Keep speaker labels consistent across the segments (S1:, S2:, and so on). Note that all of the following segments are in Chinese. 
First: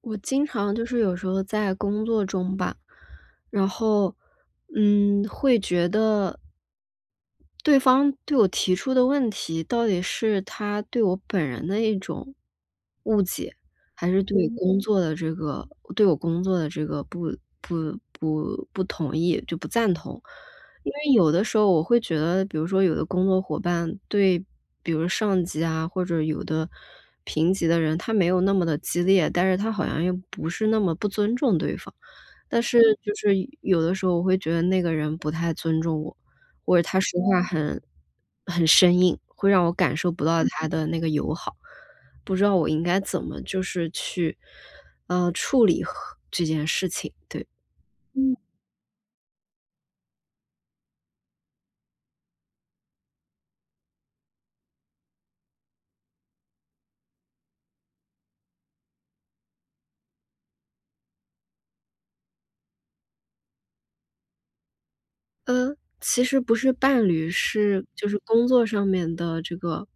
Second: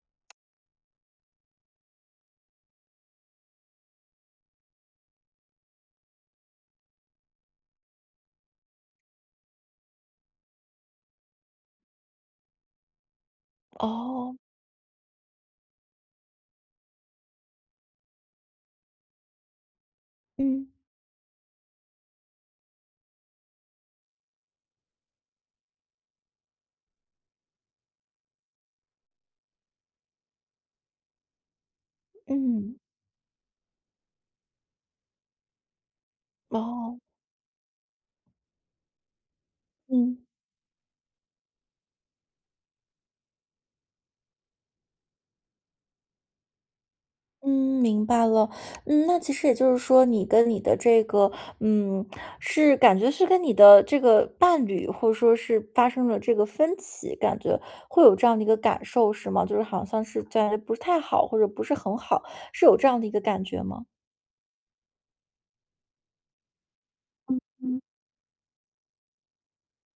S1: 我经常就是有时候在工作中吧，然后，会觉得对方对我提出的问题，到底是他对我本人的一种误解，还是
S2: 哦，
S1: 对工作的这个对我工作的这个不同意，就不赞同。
S2: 嗯
S1: 因为有的时候我会觉得，比如说有的工作伙伴对，比如上级啊，或者有的平级的人，他没有那么的激烈，但是他好像又不是那么不尊重对方。但
S2: 嗯，
S1: 是就是有的时候我会觉得那个人不太尊重我，或者
S2: 哦，
S1: 他说话很生硬，会让我感受
S2: 嗯
S1: 不到他的那个友好。不知道我应该怎么就是去，处理和这件事情，对。
S2: 嗯，明白了。嗯，那其实也就是说，你跟你的这个，嗯，是感觉是跟你的这个伴侣，或者说是发生了这个分歧，感觉会有这样的一个感受，是吗？就是好像是在不是太好，或者不是很好，是有这样的一个感觉吗？
S1: 其实不是伴侣，是就是工作上面的这个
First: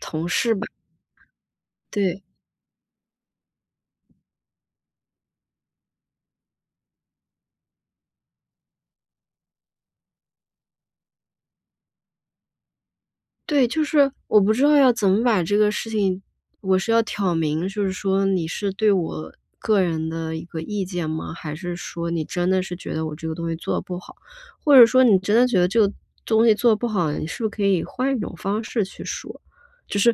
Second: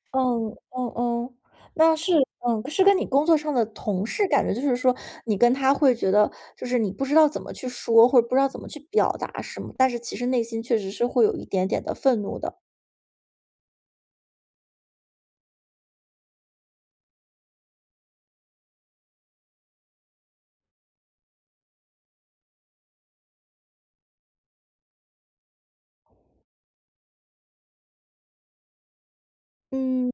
S1: 同
S2: 嗯，
S1: 事吧，
S2: 嗯嗯，那是
S1: 对。
S2: 嗯，是跟你工作上的同事感觉就是说，你跟他会觉得就是你不知道怎么去说，或者不知道怎么去表达什么，但是其实内心确实是会有一点点的愤怒的。
S1: 对，就是我不知道要怎么把这个事情，我是要挑明，就是说你是对我个人的一个意见吗？还是说你真的是觉得我这个东西做的不好，或者说你真的觉得这个东西做的不好，你是不是可以换一种方式去说？就
S2: 嗯，
S1: 是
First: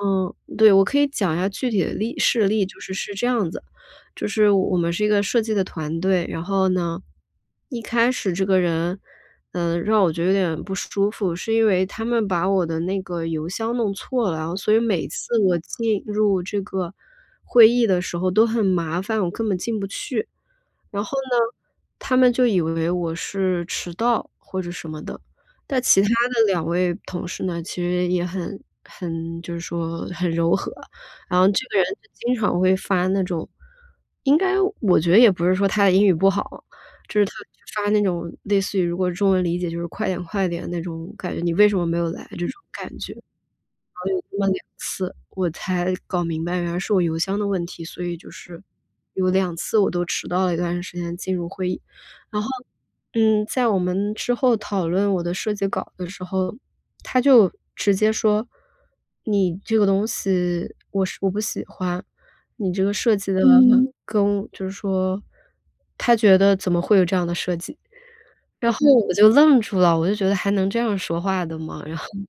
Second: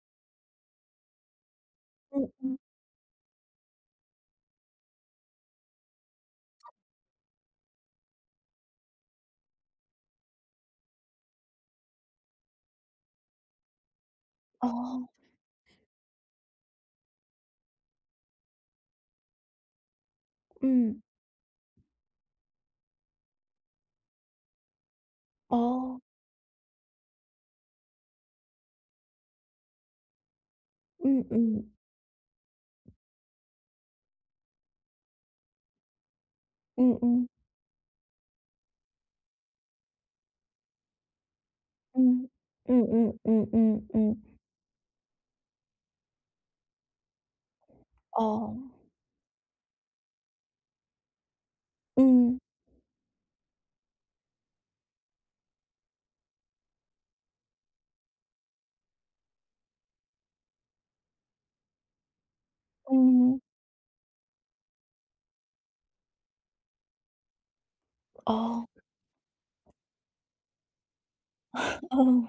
S1: 对，我可以讲一下具体的例事
S2: 嗯，
S1: 例，就是是这样子，就是我们是一个设计的团队，然后呢，一开始这个人让我觉得有点不舒服，是因为他们把我的那个邮箱弄错了，然后所以
S2: 哦，
S1: 每次我进入这个会议的时候都很麻烦，我根本进不去。
S2: 嗯，
S1: 然后呢，他们就以为我是迟到或者什么的。但
S2: 哦，
S1: 其他的两位同事呢，其实也很就是说很柔和，
S2: 嗯
S1: 然后这
S2: 嗯，
S1: 个人就经常会发那种应该我觉得也不是说他的英语不好，
S2: 嗯
S1: 就是
S2: 嗯，
S1: 他发那种类似于如果中文理解就是“快点快点”那种感觉，“你为什么没有来”
S2: 嗯，
S1: 这种
S2: 嗯
S1: 感觉。
S2: 嗯嗯嗯嗯，
S1: 那么两次，我才搞明白原来是我邮箱的问题，所以就
S2: 哦，
S1: 是有两次我都迟到了一段时间进入会议。
S2: 嗯，
S1: 然后，在我们之后讨论我的设计稿的时候，他就直接说：“你这个东西我不喜欢，你这个设计
S2: 嗯，
S1: 的跟就是说“他觉得怎么会有这样的设计，
S2: 哦，
S1: 然后我就愣住了，我就觉得还能这样说话的吗？然后
S2: 哦。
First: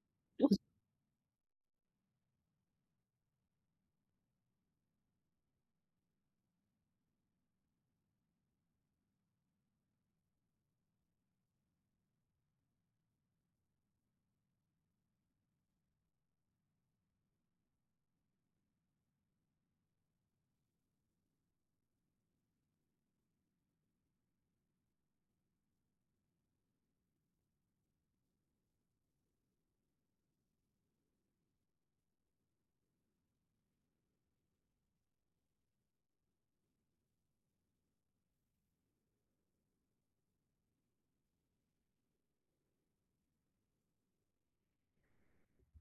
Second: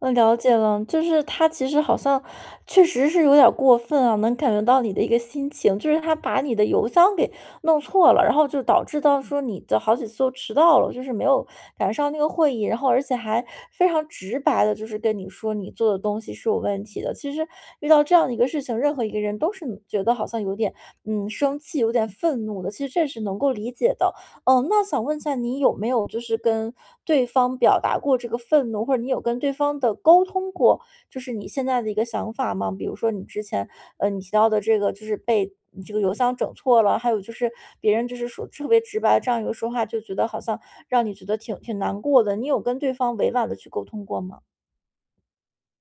S2: 嗯，了解了，就是他其实好像确实是有点儿过分啊，能感觉到你的一个心情，就是他把你的邮箱给弄错了，然后就导致到说你的好几次都迟到了，就是没有赶上那个会议，然后而且还非常直白的，就是跟你说你做的东西是有问题的。其实遇到这样的一个事情，任何一个人都是觉得好像有点生气，有点愤怒的，其实这是能够理解的。哦，那想问一下，你有没有就是跟对方表达过这个愤怒，或者你有跟对方的沟通过，就是你现在的一个想法吗？比如说你之前，你提到的这个就是被你这个邮箱整错了，还有就是别人就是说特别直白这样一个说话，就觉得好像让你觉得挺挺难过的。你有跟对方委婉的去沟通过吗？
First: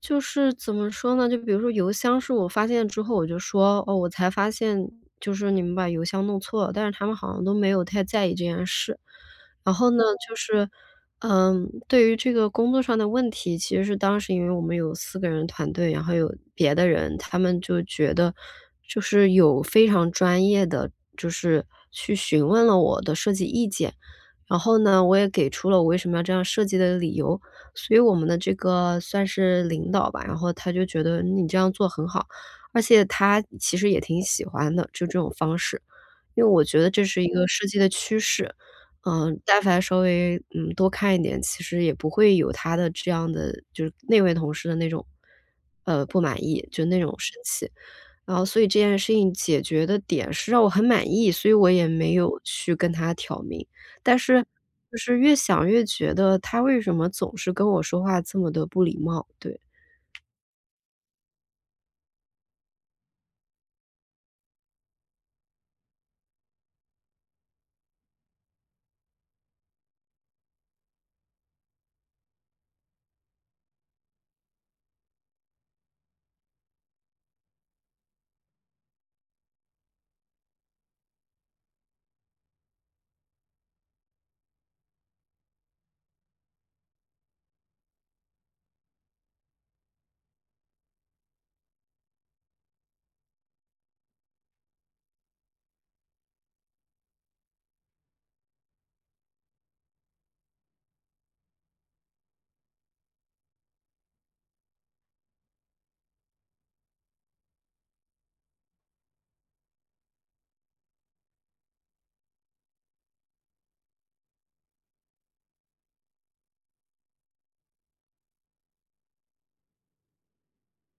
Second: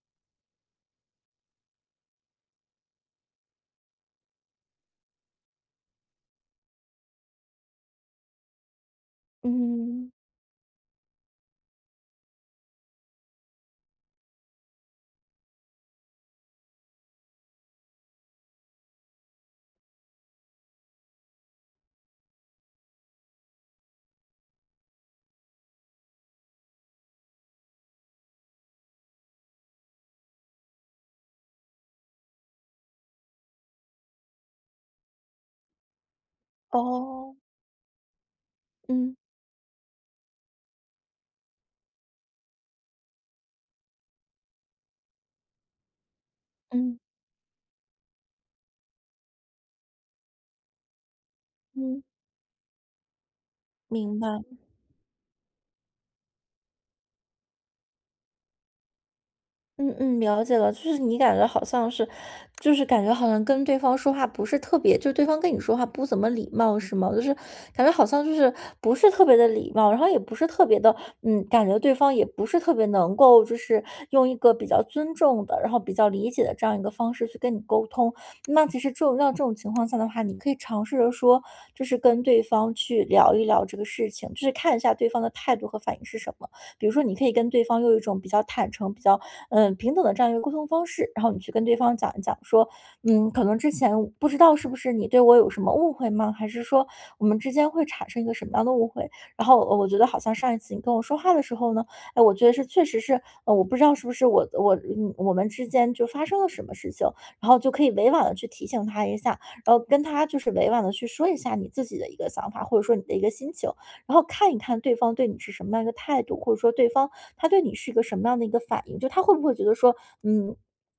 S1: 就是怎么说呢？就比如说邮箱是我发现之后，我就说：“哦，我才发现就是你们把邮箱弄错了。”但是他们好像都没有太在意这件事。然后呢，
S2: 嗯，
S1: 就是，对于这个工作上的问题，其实是当时因为我们有四个人团队，然后有别的人，他们就觉得就是有非常专业的，就是去询问了我的设计意见。然后呢，我也给出了我为什么要这样设计的理由，所以我们的这个算是领导吧，然后他就觉得你这样做很好，而且他其实也挺喜欢的，就这种方式。因为我觉得这是一
S2: 哦，
S1: 个设计的趋势，
S2: 嗯
S1: 但凡稍微，多看一点，其实也不会有他的这样的就是那位同事的那种，不满意，就
S2: 嗯
S1: 那
S2: 嗯。
S1: 种生气。然后所以这件事情解决的点是让我很满意，所以我也
S2: 嗯，
S1: 没有去跟他挑明。但
S2: 明白。
S1: 是就是越想越觉得他为什么总是跟我说话这么的不礼貌，对。
S2: 嗯嗯，了解了，就是你感觉好像是，就是感觉好像跟对方说话不是特别，就是对方跟你说话不怎么礼貌，是吗？就是感觉好像就是不是特别的礼貌，然后也不是特别的，嗯，感觉对方也不是特别能够，就是用一个比较尊重的，然后比较理解的这样一个方式去跟你沟通。那其实这种像这种情况下的话，你可以尝试着说，就是跟对方去聊一聊这个事情，就是看一下对方的态度和反应是什么。比如说，你可以跟对方用一种比较坦诚、比较嗯，平等的这样一个沟通方式，然后你去跟对方讲一讲说，嗯，可能之前不知道是不是你对我有什么误会吗？还是说我们之间会产生一个什么样的误会？然后我觉得好像上一次你跟我说话的时候呢，哎，我觉得是确实是，我不知道是不是我嗯我们之间就发生了什么事情，然后就可以委婉的去提醒他一下，然后跟他就是委婉的去说一下你自己的一个想法，或者说你的一个心情。然后看一看对方对你是什么样一个态度，或者说对方他对你是一个什么样的一个反应，就他会不会觉得说，嗯，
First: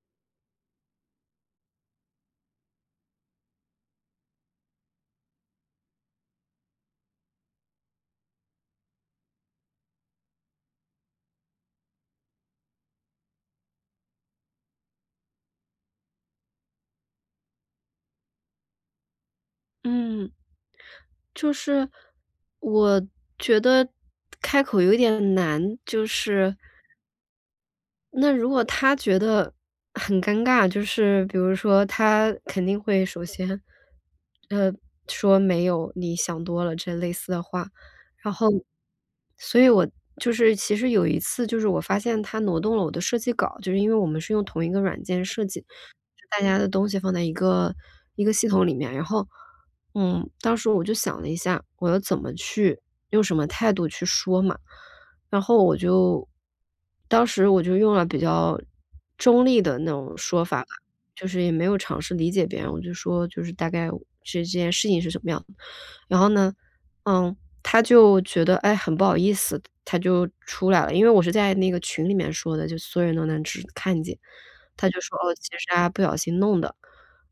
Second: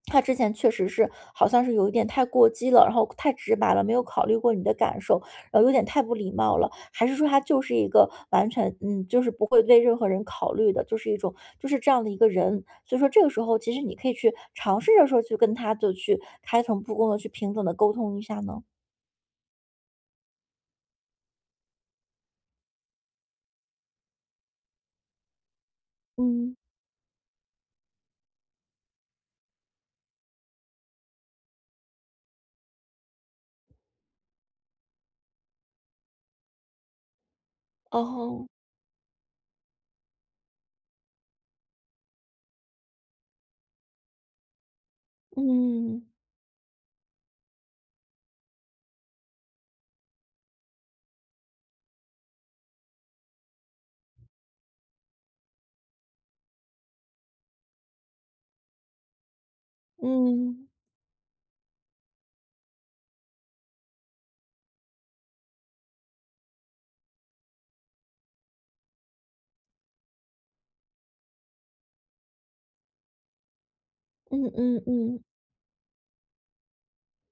S2: 他之前确实是好像是有一点太过激了，然后太直白了，没有考虑过你的感受，然后有点太不礼貌了，还是说他就是一个完全嗯，就是不会为任何人考虑的，就是一种就是这样的一个人。所以说这个时候，其实你可以去尝试着说去跟他就去开诚布公的去平等的沟通一下呢。
S1: 嗯。就是我觉得开口有点难，就
S2: 嗯，
S1: 是那如果他觉得很尴尬，就是比如说他肯定会首先，呃，说没有，你想多了这类似的话，然
S2: 哦，
S1: 后，所以我就是其实有一次，就是我发现他挪动了我的设计稿，就是因为我们是用同一个软件设计的。
S2: 嗯
S1: 大家的东西放在一个系统里面，然后，当时我就想了一下，我要怎么去用什么态度去说嘛。然后当时我就用了比较中立的那种说法
S2: 嗯。
S1: 吧，就是也没有尝试理解别人，我就说就是大概这件事情是什么样的。然后呢，嗯，他就觉得，哎，很不好意思，他就出来了，因为我是在那个群里面说的，就所有人都能只看见。
S2: 嗯嗯
S1: 他就说：
S2: 嗯，
S1: “哦，其实啊，不小心弄的。”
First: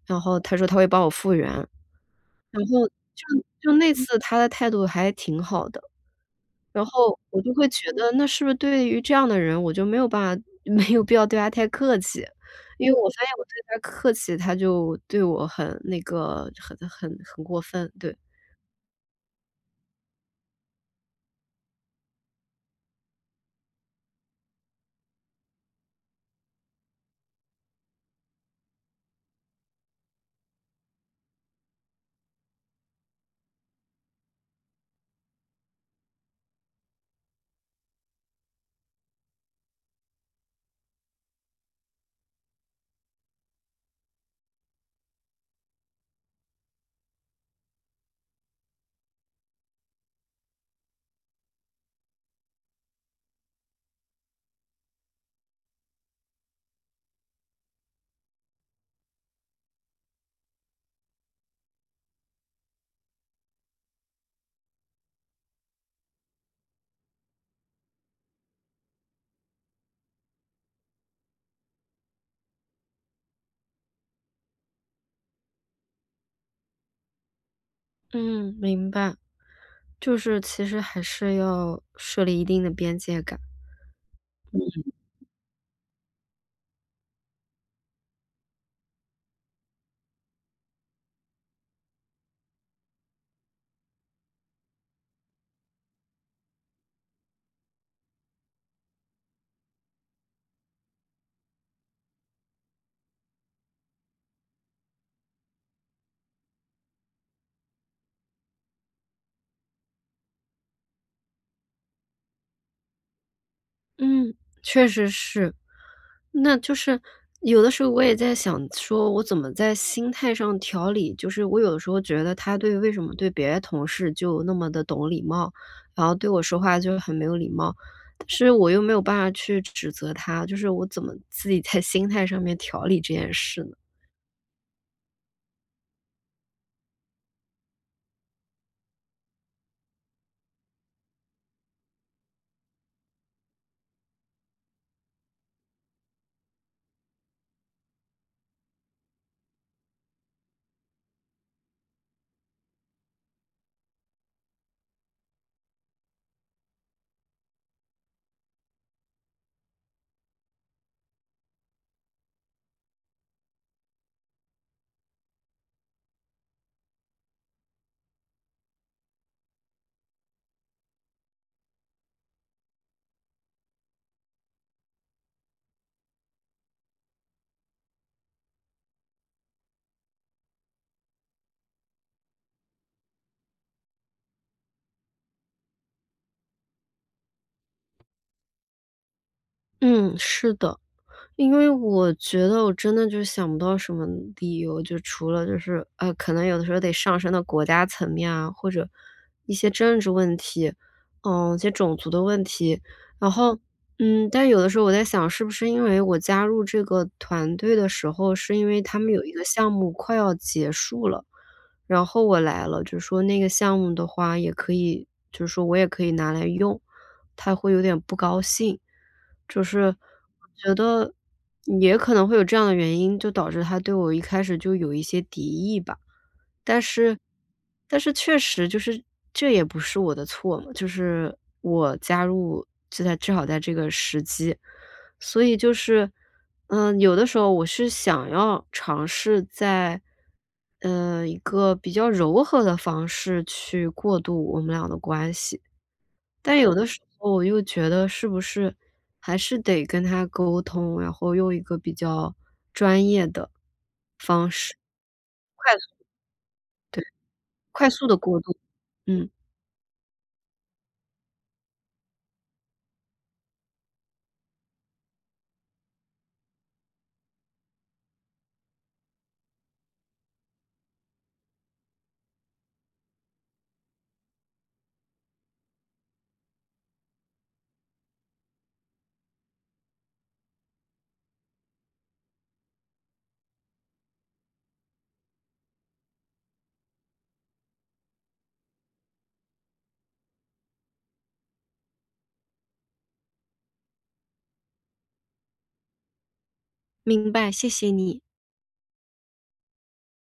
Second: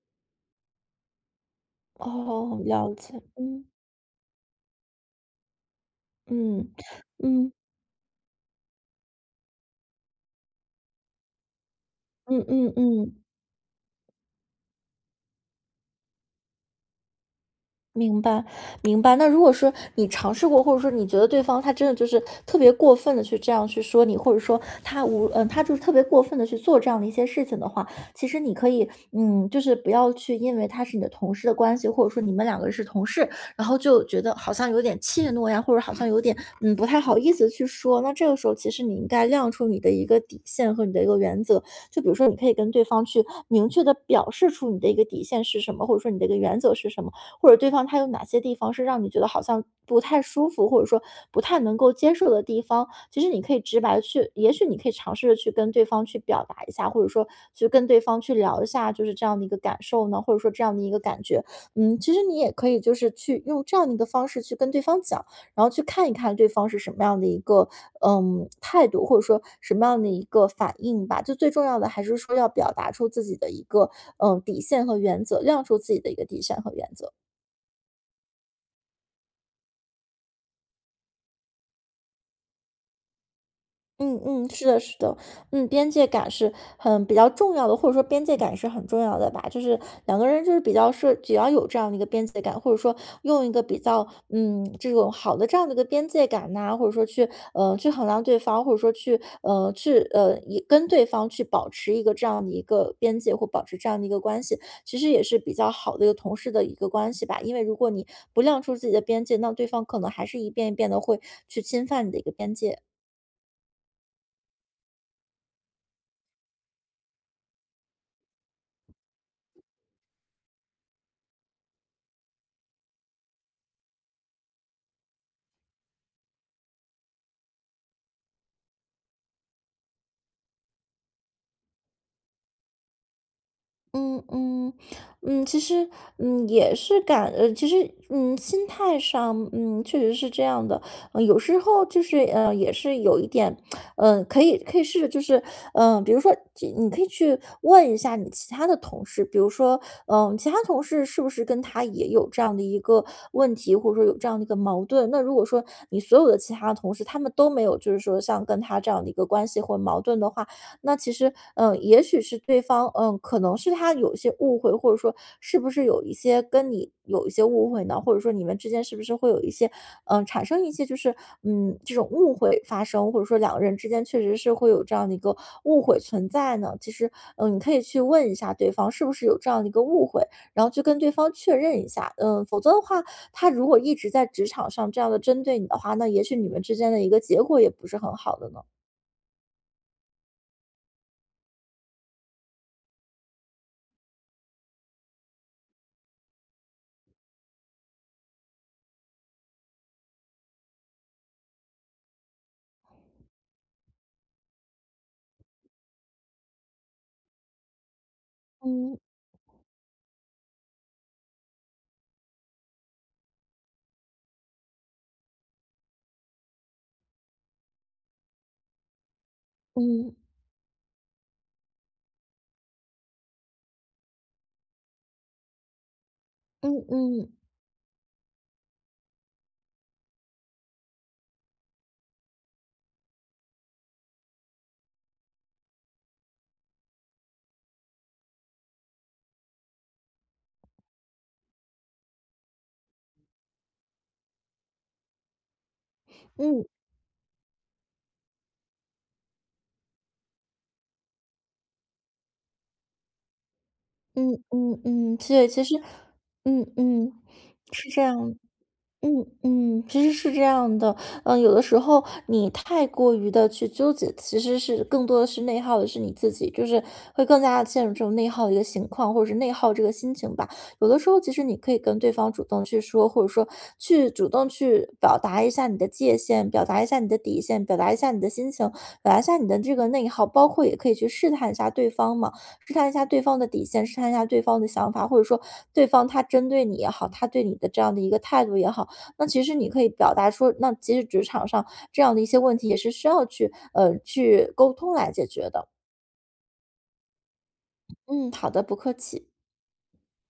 S1: 然后他说他会帮我复原，
S2: 哦，
S1: 然后
S2: 了解，
S1: 就
S2: 嗯，
S1: 就那次他的态度还挺好的，
S2: 嗯，
S1: 然后我
S2: 嗯，
S1: 就会觉得那是不是对于这样的人，我就没有办法没有必要对他太客气。
S2: 嗯嗯
S1: 因为我
S2: 嗯。
S1: 发现我对他客气，他就对我很那个很过分，对。
S2: 明白，明白。那如果说你尝试过，或者说你觉得对方他真的就是特别过分的去这样去说你，或者说他无嗯，他就是特别过分的去做这样的一些事情的话，其实你可以，嗯，就是不要去因为他是你的同事的关系，或者说你们两个是同事，然后就觉得好像有点怯懦呀，或者好像有点，嗯，不太好意思去说。那这个时候，其实你应该亮出你的一个底线和你的一个原则，就比如说，你可以跟对方去明确的表示出你的一个底线是什么，或者说你的一个原则是什么。或者对方他有哪些地方是让你觉得好像不太舒服，或者说不太能够接受的地方，其实你可以直白地去，也许你可以尝试着去跟对方去表达一下，或者说去跟对方去聊一下，就是这样的一个感受呢，或者说这样的一个感觉。嗯，其实你也可以就是去用这样的一个方式去跟对方讲，然后去看一看对方是什么样的一个嗯态度，或者说什么样的一个反应吧。就最重要的还是说要表达出自己的一个嗯底线和原则，亮出自己的一个底线和原则。
S1: 嗯，明白，就是其实还是要设立一定的边界感。
S2: 嗯嗯，是的，是的，嗯，边界感是很比较重要的，或者说边界感是很重要的吧。就是两个人就是比较是只要有这样的一个边界感，或者说用一个比较嗯这种好的这样的一个边界感呐、或者说去去衡量对方，或者说去去也跟对方去保持一个这样的一个边界或保持这样的一个关系，其实也是比较好的一个同事的一个关系吧。因为如果你不亮出自己的边界，那对方可能还是一遍一遍的会去侵犯你的一个边界。
S1: 嗯，确实是。那就是有的时候我也在想说，我怎么在心态上调理？就是我有的时候觉得为什么对别的同事就那么的懂礼貌，然后对我说话就很没有礼貌，但是我又没有办法去指责他，就是我怎么自己在心态上面调理这件事呢？
S2: 嗯嗯嗯，其实嗯也是感其实嗯心态上嗯确实是这样的，嗯有时候就是也是有一点，嗯、可以试着就是嗯、比如说你可以去问一下你其他的同事，比如说嗯、其他同事是不是跟他也有这样的一个问题，或者说有这样的一个矛盾？那如果说你所有的其他同事他们都没有就是说像跟他这样的一个关系或矛盾的话，那其实，嗯，也许是对方，嗯，可能是他有一些误会，或者说是不是有一些跟你有一些误会呢？或者说你们之间是不是会有一些，嗯，产生一些就是，嗯，这种误会发生，或者说两个人之间确实是会有这样的一个误会存在呢？其实，嗯，你可以去问一下对方是不是有这样的一个误会，然后去跟对方确认一下，嗯，否则的话，他如果一直在职场上这样的针对你的话，那也许你们之间的一个结果也不是很好的呢。
S1: 嗯，是的。因为我觉得我真的就想不到什么理由，就除了就是，可能有的时候得上升到国家层面啊，或者一些政治问题，一些种族的问题。然后，但有的时候我在想，是不是因为我加入这个团队的时候，是因为他
S2: 嗯
S1: 们有一个项目快要结束了，然后我来了，就说那个项目的话也可以，就是说我也可以拿来用。他会有点不高兴。就是
S2: 嗯，
S1: 我觉得也可能会有这样的原因，就导致他对我一开始就有一些敌意吧。
S2: 嗯
S1: 但是
S2: 嗯
S1: 确实就是这也不是我的错嘛，就是我加入正好在这个时机。所以就是，有的时候我是想要尝试在，一个比较柔和的方式去过渡我们俩的关系。但
S2: 嗯
S1: 有的时候我又觉得是不是还是得跟他沟通，然后用一个比较专业的
S2: 嗯
S1: 方式，
S2: 嗯嗯，对，其
S1: 快
S2: 实
S1: 速
S2: 嗯
S1: 对，
S2: 嗯，是
S1: 快
S2: 这
S1: 速的
S2: 样
S1: 过渡。
S2: 嗯
S1: 嗯，
S2: 嗯，其实是这样的，嗯，有的时候你太过于的去纠结，其实是更多的是内耗的是你自己，就是会更加的陷入这种内耗的一个情况，或者是内耗这个心情吧。有的时候其实你可以跟对方主动去说，或者说去主动去表达一下你的界限，表达一下你的底线，表达一下你的心情，表达一下你的这个内耗，包括也可以去试探一下对方嘛，试探一下对方的底线，试探一下对方的想法，或者说对方他针对你也好，他对你的这样的一个态度也好。那其实你可以表达出，那其实职场上这样的一些问题也是需要去去沟通来解决的。
S1: 明白，谢谢你。
S2: 嗯，好的，不客气。